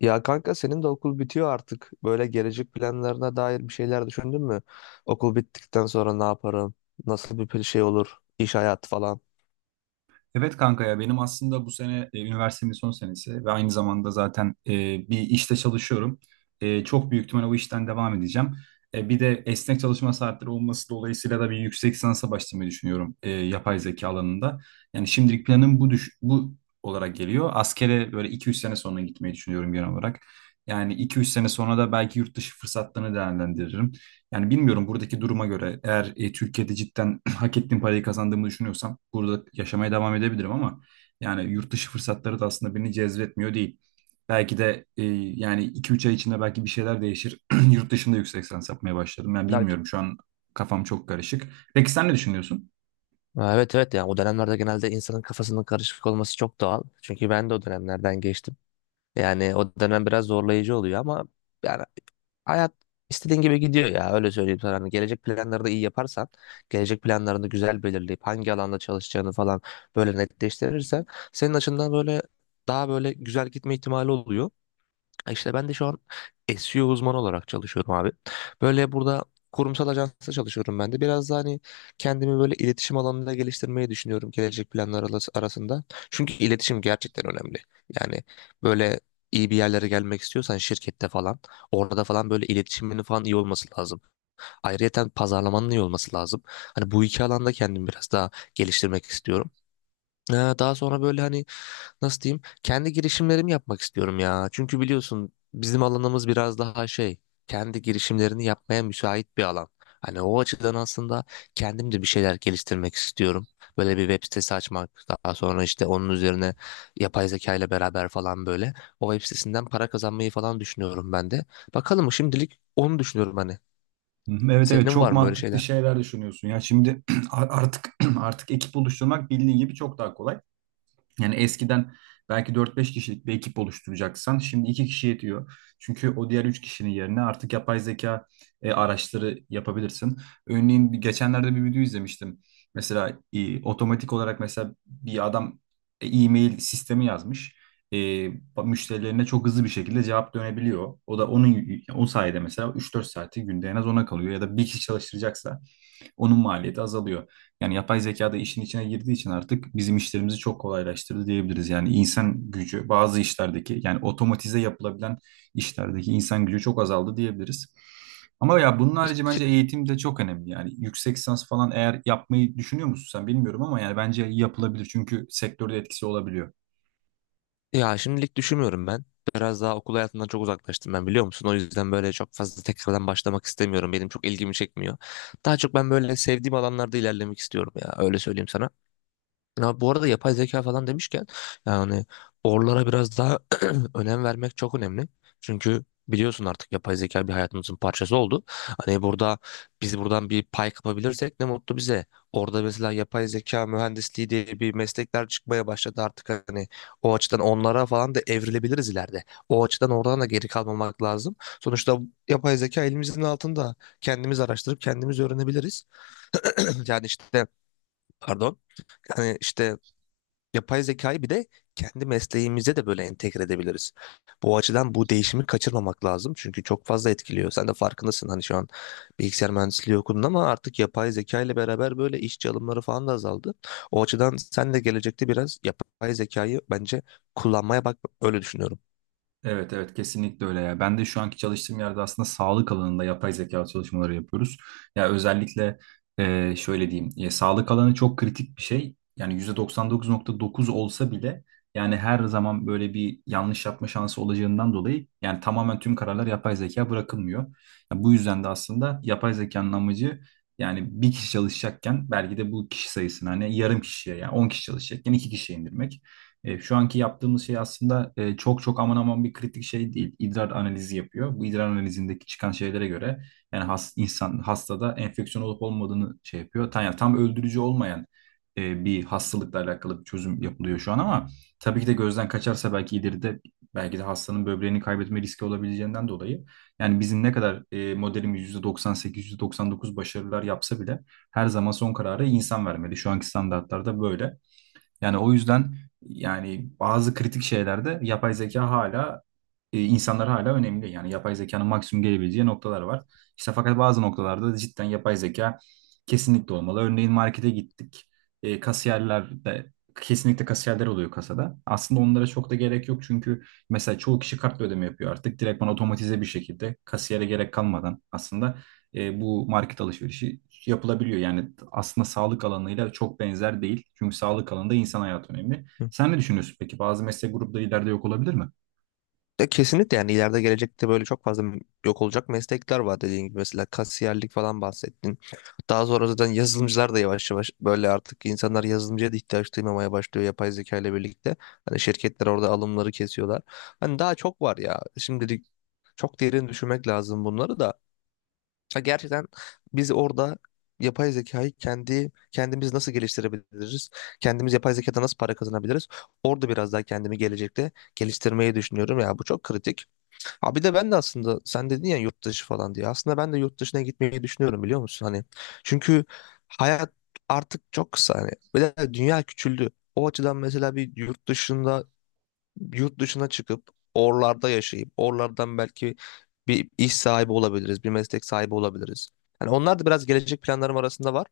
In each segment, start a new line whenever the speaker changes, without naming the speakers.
Ya kanka senin de okul bitiyor artık. Böyle gelecek planlarına dair bir şeyler düşündün mü? Okul bittikten sonra ne yaparım? Nasıl bir şey olur? İş hayatı falan.
Evet kanka ya benim aslında bu sene üniversitemin son senesi ve aynı zamanda zaten bir işte çalışıyorum. Çok büyük ihtimal o işten devam edeceğim. Bir de esnek çalışma saatleri olması dolayısıyla da bir yüksek lisansa başlamayı düşünüyorum yapay zeka alanında. Yani şimdilik planım bu olarak geliyor. Askere böyle 2-3 sene sonra gitmeyi düşünüyorum genel olarak. Yani 2-3 sene sonra da belki yurt dışı fırsatlarını değerlendiririm. Yani bilmiyorum, buradaki duruma göre eğer Türkiye'de cidden hak ettiğim parayı kazandığımı düşünüyorsam burada yaşamaya devam edebilirim ama yani yurt dışı fırsatları da aslında beni cezbetmiyor değil. Belki de yani 2-3 ay içinde belki bir şeyler değişir. Yurt dışında yüksek lisans yapmaya başlarım. Ben
Belki...
bilmiyorum, şu an kafam çok karışık. Peki sen ne düşünüyorsun?
Ha, evet evet, yani o dönemlerde genelde insanın kafasının karışık olması çok doğal. Çünkü ben de o dönemlerden geçtim. Yani o dönem biraz zorlayıcı oluyor ama yani hayat istediğin gibi gidiyor ya, öyle söyleyeyim sana. Hani gelecek planları da iyi yaparsan, gelecek planlarını güzel belirleyip hangi alanda çalışacağını falan böyle netleştirirsen senin açından böyle daha böyle güzel gitme ihtimali oluyor. Ha, İşte ben de şu an SEO uzmanı olarak çalışıyorum abi. Böyle burada kurumsal ajansta çalışıyorum ben de. Biraz da hani kendimi böyle iletişim alanında geliştirmeyi düşünüyorum gelecek planlar arasında. Çünkü iletişim gerçekten önemli. Yani böyle iyi bir yerlere gelmek istiyorsan şirkette falan orada falan böyle iletişiminin falan iyi olması lazım. Ayrıyeten pazarlamanın iyi olması lazım. Hani bu iki alanda kendimi biraz daha geliştirmek istiyorum. Ee, Daha sonra böyle hani nasıl diyeyim kendi girişimlerimi yapmak istiyorum ya. Çünkü biliyorsun bizim alanımız biraz daha şey, kendi girişimlerini yapmaya müsait bir alan. Hani o açıdan aslında kendim de bir şeyler geliştirmek istiyorum. Böyle bir web sitesi açmak, daha sonra işte onun üzerine yapay zeka ile beraber falan böyle o web sitesinden para kazanmayı falan düşünüyorum ben de. Bakalım, şimdilik onu düşünüyorum hani.
Hı hı, evet evet,
Senin
çok
var mı böyle
mantıklı
şeyler?
şeyler düşünüyorsun. Ya şimdi artık artık ekip oluşturmak bildiğin gibi çok daha kolay. Yani eskiden belki dört beş kişilik bir ekip oluşturacaksan şimdi 2 kişi yetiyor. Çünkü o diğer 3 kişinin yerine artık yapay zeka araçları yapabilirsin. Örneğin geçenlerde bir video izlemiştim. Mesela otomatik olarak mesela bir adam e-mail sistemi yazmış. E, Müşterilerine çok hızlı bir şekilde cevap dönebiliyor. O da onun o sayede mesela 3-4 saati günde en az ona kalıyor, ya da bir kişi çalıştıracaksa onun maliyeti azalıyor. Yani yapay zeka da işin içine girdiği için artık bizim işlerimizi çok kolaylaştırdı diyebiliriz. Yani insan gücü bazı işlerdeki, yani otomatize yapılabilen işlerdeki insan gücü çok azaldı diyebiliriz. Ama ya bunun harici bence eğitim de çok önemli. Yani yüksek lisans falan eğer yapmayı düşünüyor musun, sen bilmiyorum ama yani bence yapılabilir çünkü sektörde etkisi olabiliyor.
Ya şimdilik düşünmüyorum ben. Biraz daha okul hayatından çok uzaklaştım ben, biliyor musun? O yüzden böyle çok fazla tekrardan başlamak istemiyorum. Benim çok ilgimi çekmiyor. Daha çok ben böyle sevdiğim alanlarda ilerlemek istiyorum ya. Öyle söyleyeyim sana. Ya bu arada yapay zeka falan demişken yani oralara biraz daha önem vermek çok önemli. Çünkü biliyorsun artık yapay zeka bir hayatımızın parçası oldu. Hani burada biz buradan bir pay kapabilirsek ne mutlu bize. Orada mesela yapay zeka mühendisliği diye bir meslekler çıkmaya başladı artık, hani o açıdan onlara falan da evrilebiliriz ileride. O açıdan oradan da geri kalmamak lazım. Sonuçta yapay zeka elimizin altında, kendimiz araştırıp kendimiz öğrenebiliriz. Yani işte, pardon, yani işte yapay zekayı bir de kendi mesleğimize de böyle entegre edebiliriz. Bu açıdan bu değişimi kaçırmamak lazım. Çünkü çok fazla etkiliyor. Sen de farkındasın, hani şu an bilgisayar mühendisliği okudun ama artık yapay zeka ile beraber böyle işçi alımları falan da azaldı. O açıdan sen de gelecekte biraz yapay zekayı bence kullanmaya bak, öyle düşünüyorum.
Evet evet, kesinlikle öyle ya. Ben de şu anki çalıştığım yerde aslında sağlık alanında yapay zeka çalışmaları yapıyoruz. Ya özellikle şöyle diyeyim. Ya sağlık alanı çok kritik bir şey. Yani %99,9 olsa bile, yani her zaman böyle bir yanlış yapma şansı olacağından dolayı yani tamamen tüm kararlar yapay zeka bırakılmıyor. Ya bu yüzden de aslında yapay zekanın amacı, yani bir kişi çalışacakken belki de bu kişi sayısını hani yarım kişiye, yani 10 kişi çalışacakken 2 kişiye indirmek. Şu anki yaptığımız şey aslında çok çok aman aman bir kritik şey değil. İdrar analizi yapıyor. Bu idrar analizindeki çıkan şeylere göre yani insan hastada enfeksiyon olup olmadığını şey yapıyor. Yani tam öldürücü olmayan bir hastalıkla alakalı bir çözüm yapılıyor şu an ama tabii ki de gözden kaçarsa belki ileride, belki de hastanın böbreğini kaybetme riski olabileceğinden dolayı yani bizim ne kadar modelimiz %98, %99 başarılar yapsa bile her zaman son kararı insan vermeli. Şu anki standartlarda böyle. Yani o yüzden yani bazı kritik şeylerde yapay zeka hala, insanlar hala önemli. Yani yapay zekanın maksimum gelebileceği noktalar var. İşte fakat bazı noktalarda da cidden yapay zeka kesinlikle olmalı. Örneğin markete gittik. Kasiyerler de, kesinlikle kasiyerler oluyor kasada. Aslında onlara çok da gerek yok çünkü mesela çoğu kişi kartla ödeme yapıyor artık. Direktman otomatize bir şekilde kasiyere gerek kalmadan aslında bu market alışverişi yapılabiliyor. Yani aslında sağlık alanıyla çok benzer değil. Çünkü sağlık alanında insan hayatı önemli. Sen ne düşünüyorsun peki? Bazı meslek grupları ileride yok olabilir mi?
Ya kesinlikle, yani ileride gelecekte böyle çok fazla yok olacak meslekler var, dediğin gibi mesela kasiyerlik falan bahsettin. Daha sonra zaten yazılımcılar da yavaş yavaş böyle artık insanlar yazılımcıya da ihtiyaç duymamaya başlıyor yapay zeka ile birlikte. Hani şirketler orada alımları kesiyorlar. Hani daha çok var ya şimdilik, çok derin düşünmek lazım bunları da. Ha, gerçekten biz orada yapay zekayı kendi kendimiz nasıl geliştirebiliriz? Kendimiz yapay zekadan nasıl para kazanabiliriz? Orada biraz daha kendimi gelecekte geliştirmeyi düşünüyorum ya, bu çok kritik. Ha, bir de ben de aslında sen dedin ya yurt dışı falan diye. Aslında ben de yurt dışına gitmeyi düşünüyorum, biliyor musun? Hani çünkü hayat artık çok kısa hani. Bir de dünya küçüldü. O açıdan mesela bir yurt dışında yurt dışına çıkıp oralarda yaşayıp oralardan belki bir iş sahibi olabiliriz, bir meslek sahibi olabiliriz. Hani onlar da biraz gelecek planlarım arasında var.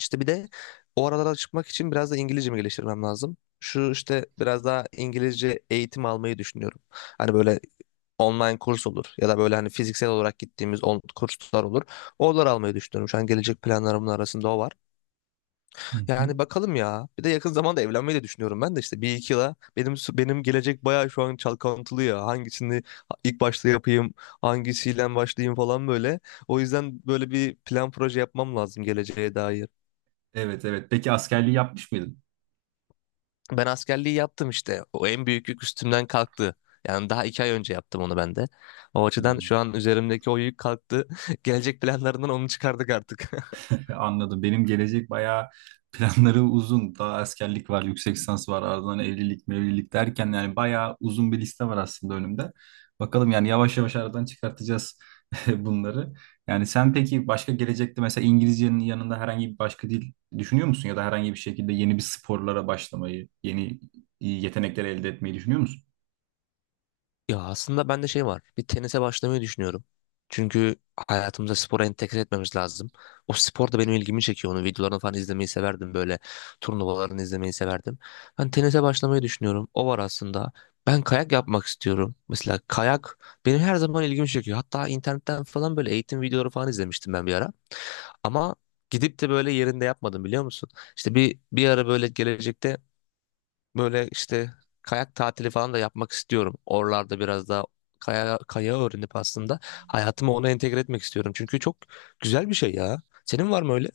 İşte bir de o aralara çıkmak için biraz da İngilizcemi geliştirmem lazım. Şu işte biraz daha İngilizce eğitim almayı düşünüyorum. Hani böyle online kurs olur ya da böyle hani fiziksel olarak gittiğimiz kurslar olur. Oraları almayı düşünüyorum. Şu an gelecek planlarımın arasında o var.
Hı hı.
Yani bakalım ya. Bir de yakın zamanda evlenmeyi de düşünüyorum ben de, işte bir iki yıla, benim gelecek bayağı şu an çalkantılı ya. Hangisini ilk başta yapayım, hangisiyle başlayayım falan böyle. O yüzden böyle bir plan proje yapmam lazım geleceğe dair.
Evet evet. Peki askerliği yapmış mıydın?
Ben askerliği yaptım işte. O en büyük yük üstümden kalktı. Yani daha 2 ay önce yaptım onu ben de. O açıdan
Hmm.
şu an üzerimdeki o yük kalktı. Gelecek planlarından onu çıkardık artık.
Anladım. Benim gelecek bayağı planları uzun. Daha askerlik var, yüksek lisans var, ardından evlilik, mevlilik derken yani bayağı uzun bir liste var aslında önümde. Bakalım, yani yavaş yavaş aradan çıkartacağız bunları. Yani sen peki başka gelecekte mesela İngilizcenin yanında herhangi bir başka dil düşünüyor musun? Ya da herhangi bir şekilde yeni bir sporlara başlamayı, yeni yetenekler elde etmeyi düşünüyor musun?
Ya aslında bende şey var. Bir tenise başlamayı düşünüyorum. Çünkü hayatımıza spora entegre etmemiz lazım. O spor da benim ilgimi çekiyor. Onun videolarını falan izlemeyi severdim böyle. Turnuvalarını izlemeyi severdim. Ben tenise başlamayı düşünüyorum. O var aslında. Ben kayak yapmak istiyorum. Mesela kayak benim her zaman ilgimi çekiyor. Hatta internetten falan böyle eğitim videoları falan izlemiştim ben bir ara. Ama gidip de böyle yerinde yapmadım, biliyor musun? İşte bir ara böyle gelecekte böyle işte kayak tatili falan da yapmak istiyorum. Oralarda biraz daha kaya, kaya öğrenip aslında hayatımı ona entegre etmek istiyorum. Çünkü çok güzel bir şey ya. Senin var mı öyle?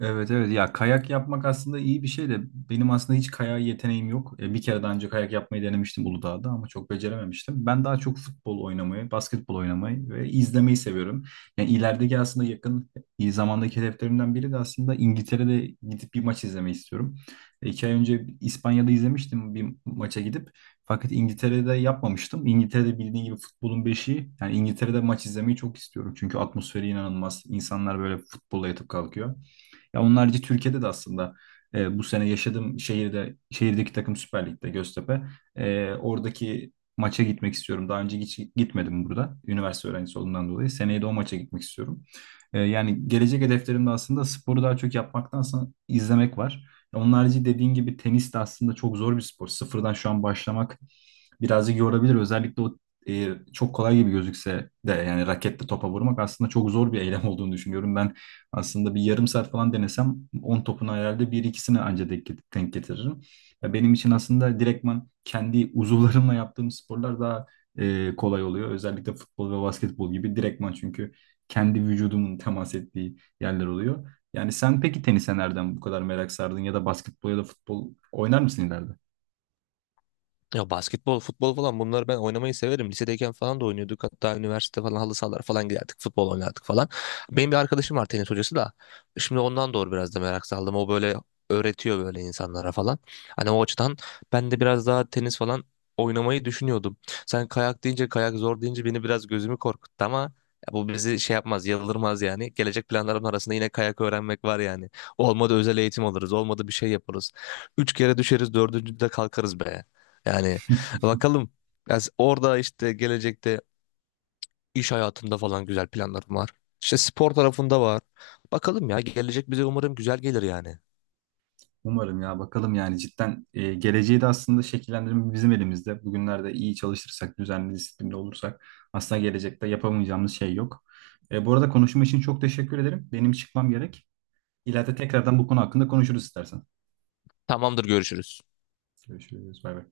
Evet evet, ya kayak yapmak aslında iyi bir şey de benim aslında hiç kayak yeteneğim yok. Bir kere daha önce kayak yapmayı denemiştim Uludağ'da ama çok becerememiştim. Ben daha çok futbol oynamayı, basketbol oynamayı ve izlemeyi seviyorum. Yani ilerideki aslında yakın iyi zamandaki hedeflerimden biri de aslında İngiltere'de gidip bir maç izlemeyi istiyorum. 2 ay önce İspanya'da izlemiştim bir maça gidip. Fakat İngiltere'de yapmamıştım. İngiltere'de bildiğin gibi futbolun beşiği. Yani İngiltere'de maç izlemeyi çok istiyorum. Çünkü atmosferi inanılmaz. İnsanlar böyle futbolla yatıp kalkıyor. Ya onun Türkiye'de de aslında bu sene yaşadığım şehirde, şehirdeki takım Süper Lig'de Göztepe. Oradaki maça gitmek istiyorum. Daha önce hiç gitmedim burada. Üniversite öğrencisi olduğumdan dolayı. Seneye de o maça gitmek istiyorum. Yani gelecek hedeflerimde aslında sporu daha çok yapmaktansa izlemek var. Onun harici dediğin gibi tenis de aslında çok zor bir spor. Sıfırdan şu an başlamak birazcık yorabilir. Özellikle o e, çok kolay gibi gözükse de yani raketle topa vurmak aslında çok zor bir eylem olduğunu düşünüyorum. Ben aslında bir yarım saat falan denesem 10 topun herhalde bir ikisine anca denk getiririm. Ya benim için aslında direktman kendi uzuvlarımla yaptığım sporlar daha kolay oluyor. Özellikle futbol ve basketbol gibi direktman, çünkü kendi vücudumun temas ettiği yerler oluyor. Yani sen peki tenise nereden bu kadar merak sardın, ya da basketbol ya da futbol oynar mısın ileride?
Ya basketbol, futbol falan bunları ben oynamayı severim. Lisedeyken falan da oynuyorduk. Hatta üniversite falan halı sahalar falan giderdik. Futbol oynardık falan. Benim bir arkadaşım var tenis hocası da. Şimdi ondan doğru biraz da merak saldım. O böyle öğretiyor böyle insanlara falan. Hani o açıdan ben de biraz daha tenis falan oynamayı düşünüyordum. Sen kayak deyince, kayak zor deyince beni biraz gözümü korkuttu ama ya bu bizi şey yapmaz, yıldırmaz yani. Gelecek planlarım arasında yine kayak öğrenmek var yani. Olmadı özel eğitim alırız, olmadı bir şey yaparız. 3 kere düşeriz, dördüncüde kalkarız be. Yani bakalım. Ya orada işte gelecekte iş hayatında falan güzel planlarım var. İşte spor tarafında var. Bakalım ya, gelecek bize umarım güzel gelir yani.
Umarım, ya bakalım yani cidden geleceği de aslında şekillendirme bizim elimizde. Bugünlerde iyi çalışırsak, düzenli, disiplinli olursak aslında gelecekte yapamayacağımız şey yok. Bu arada konuşma için çok teşekkür ederim. Benim çıkmam gerek. İleride tekrardan bu konu hakkında konuşuruz istersen.
Tamamdır, görüşürüz.
Görüşürüz. Bay bay.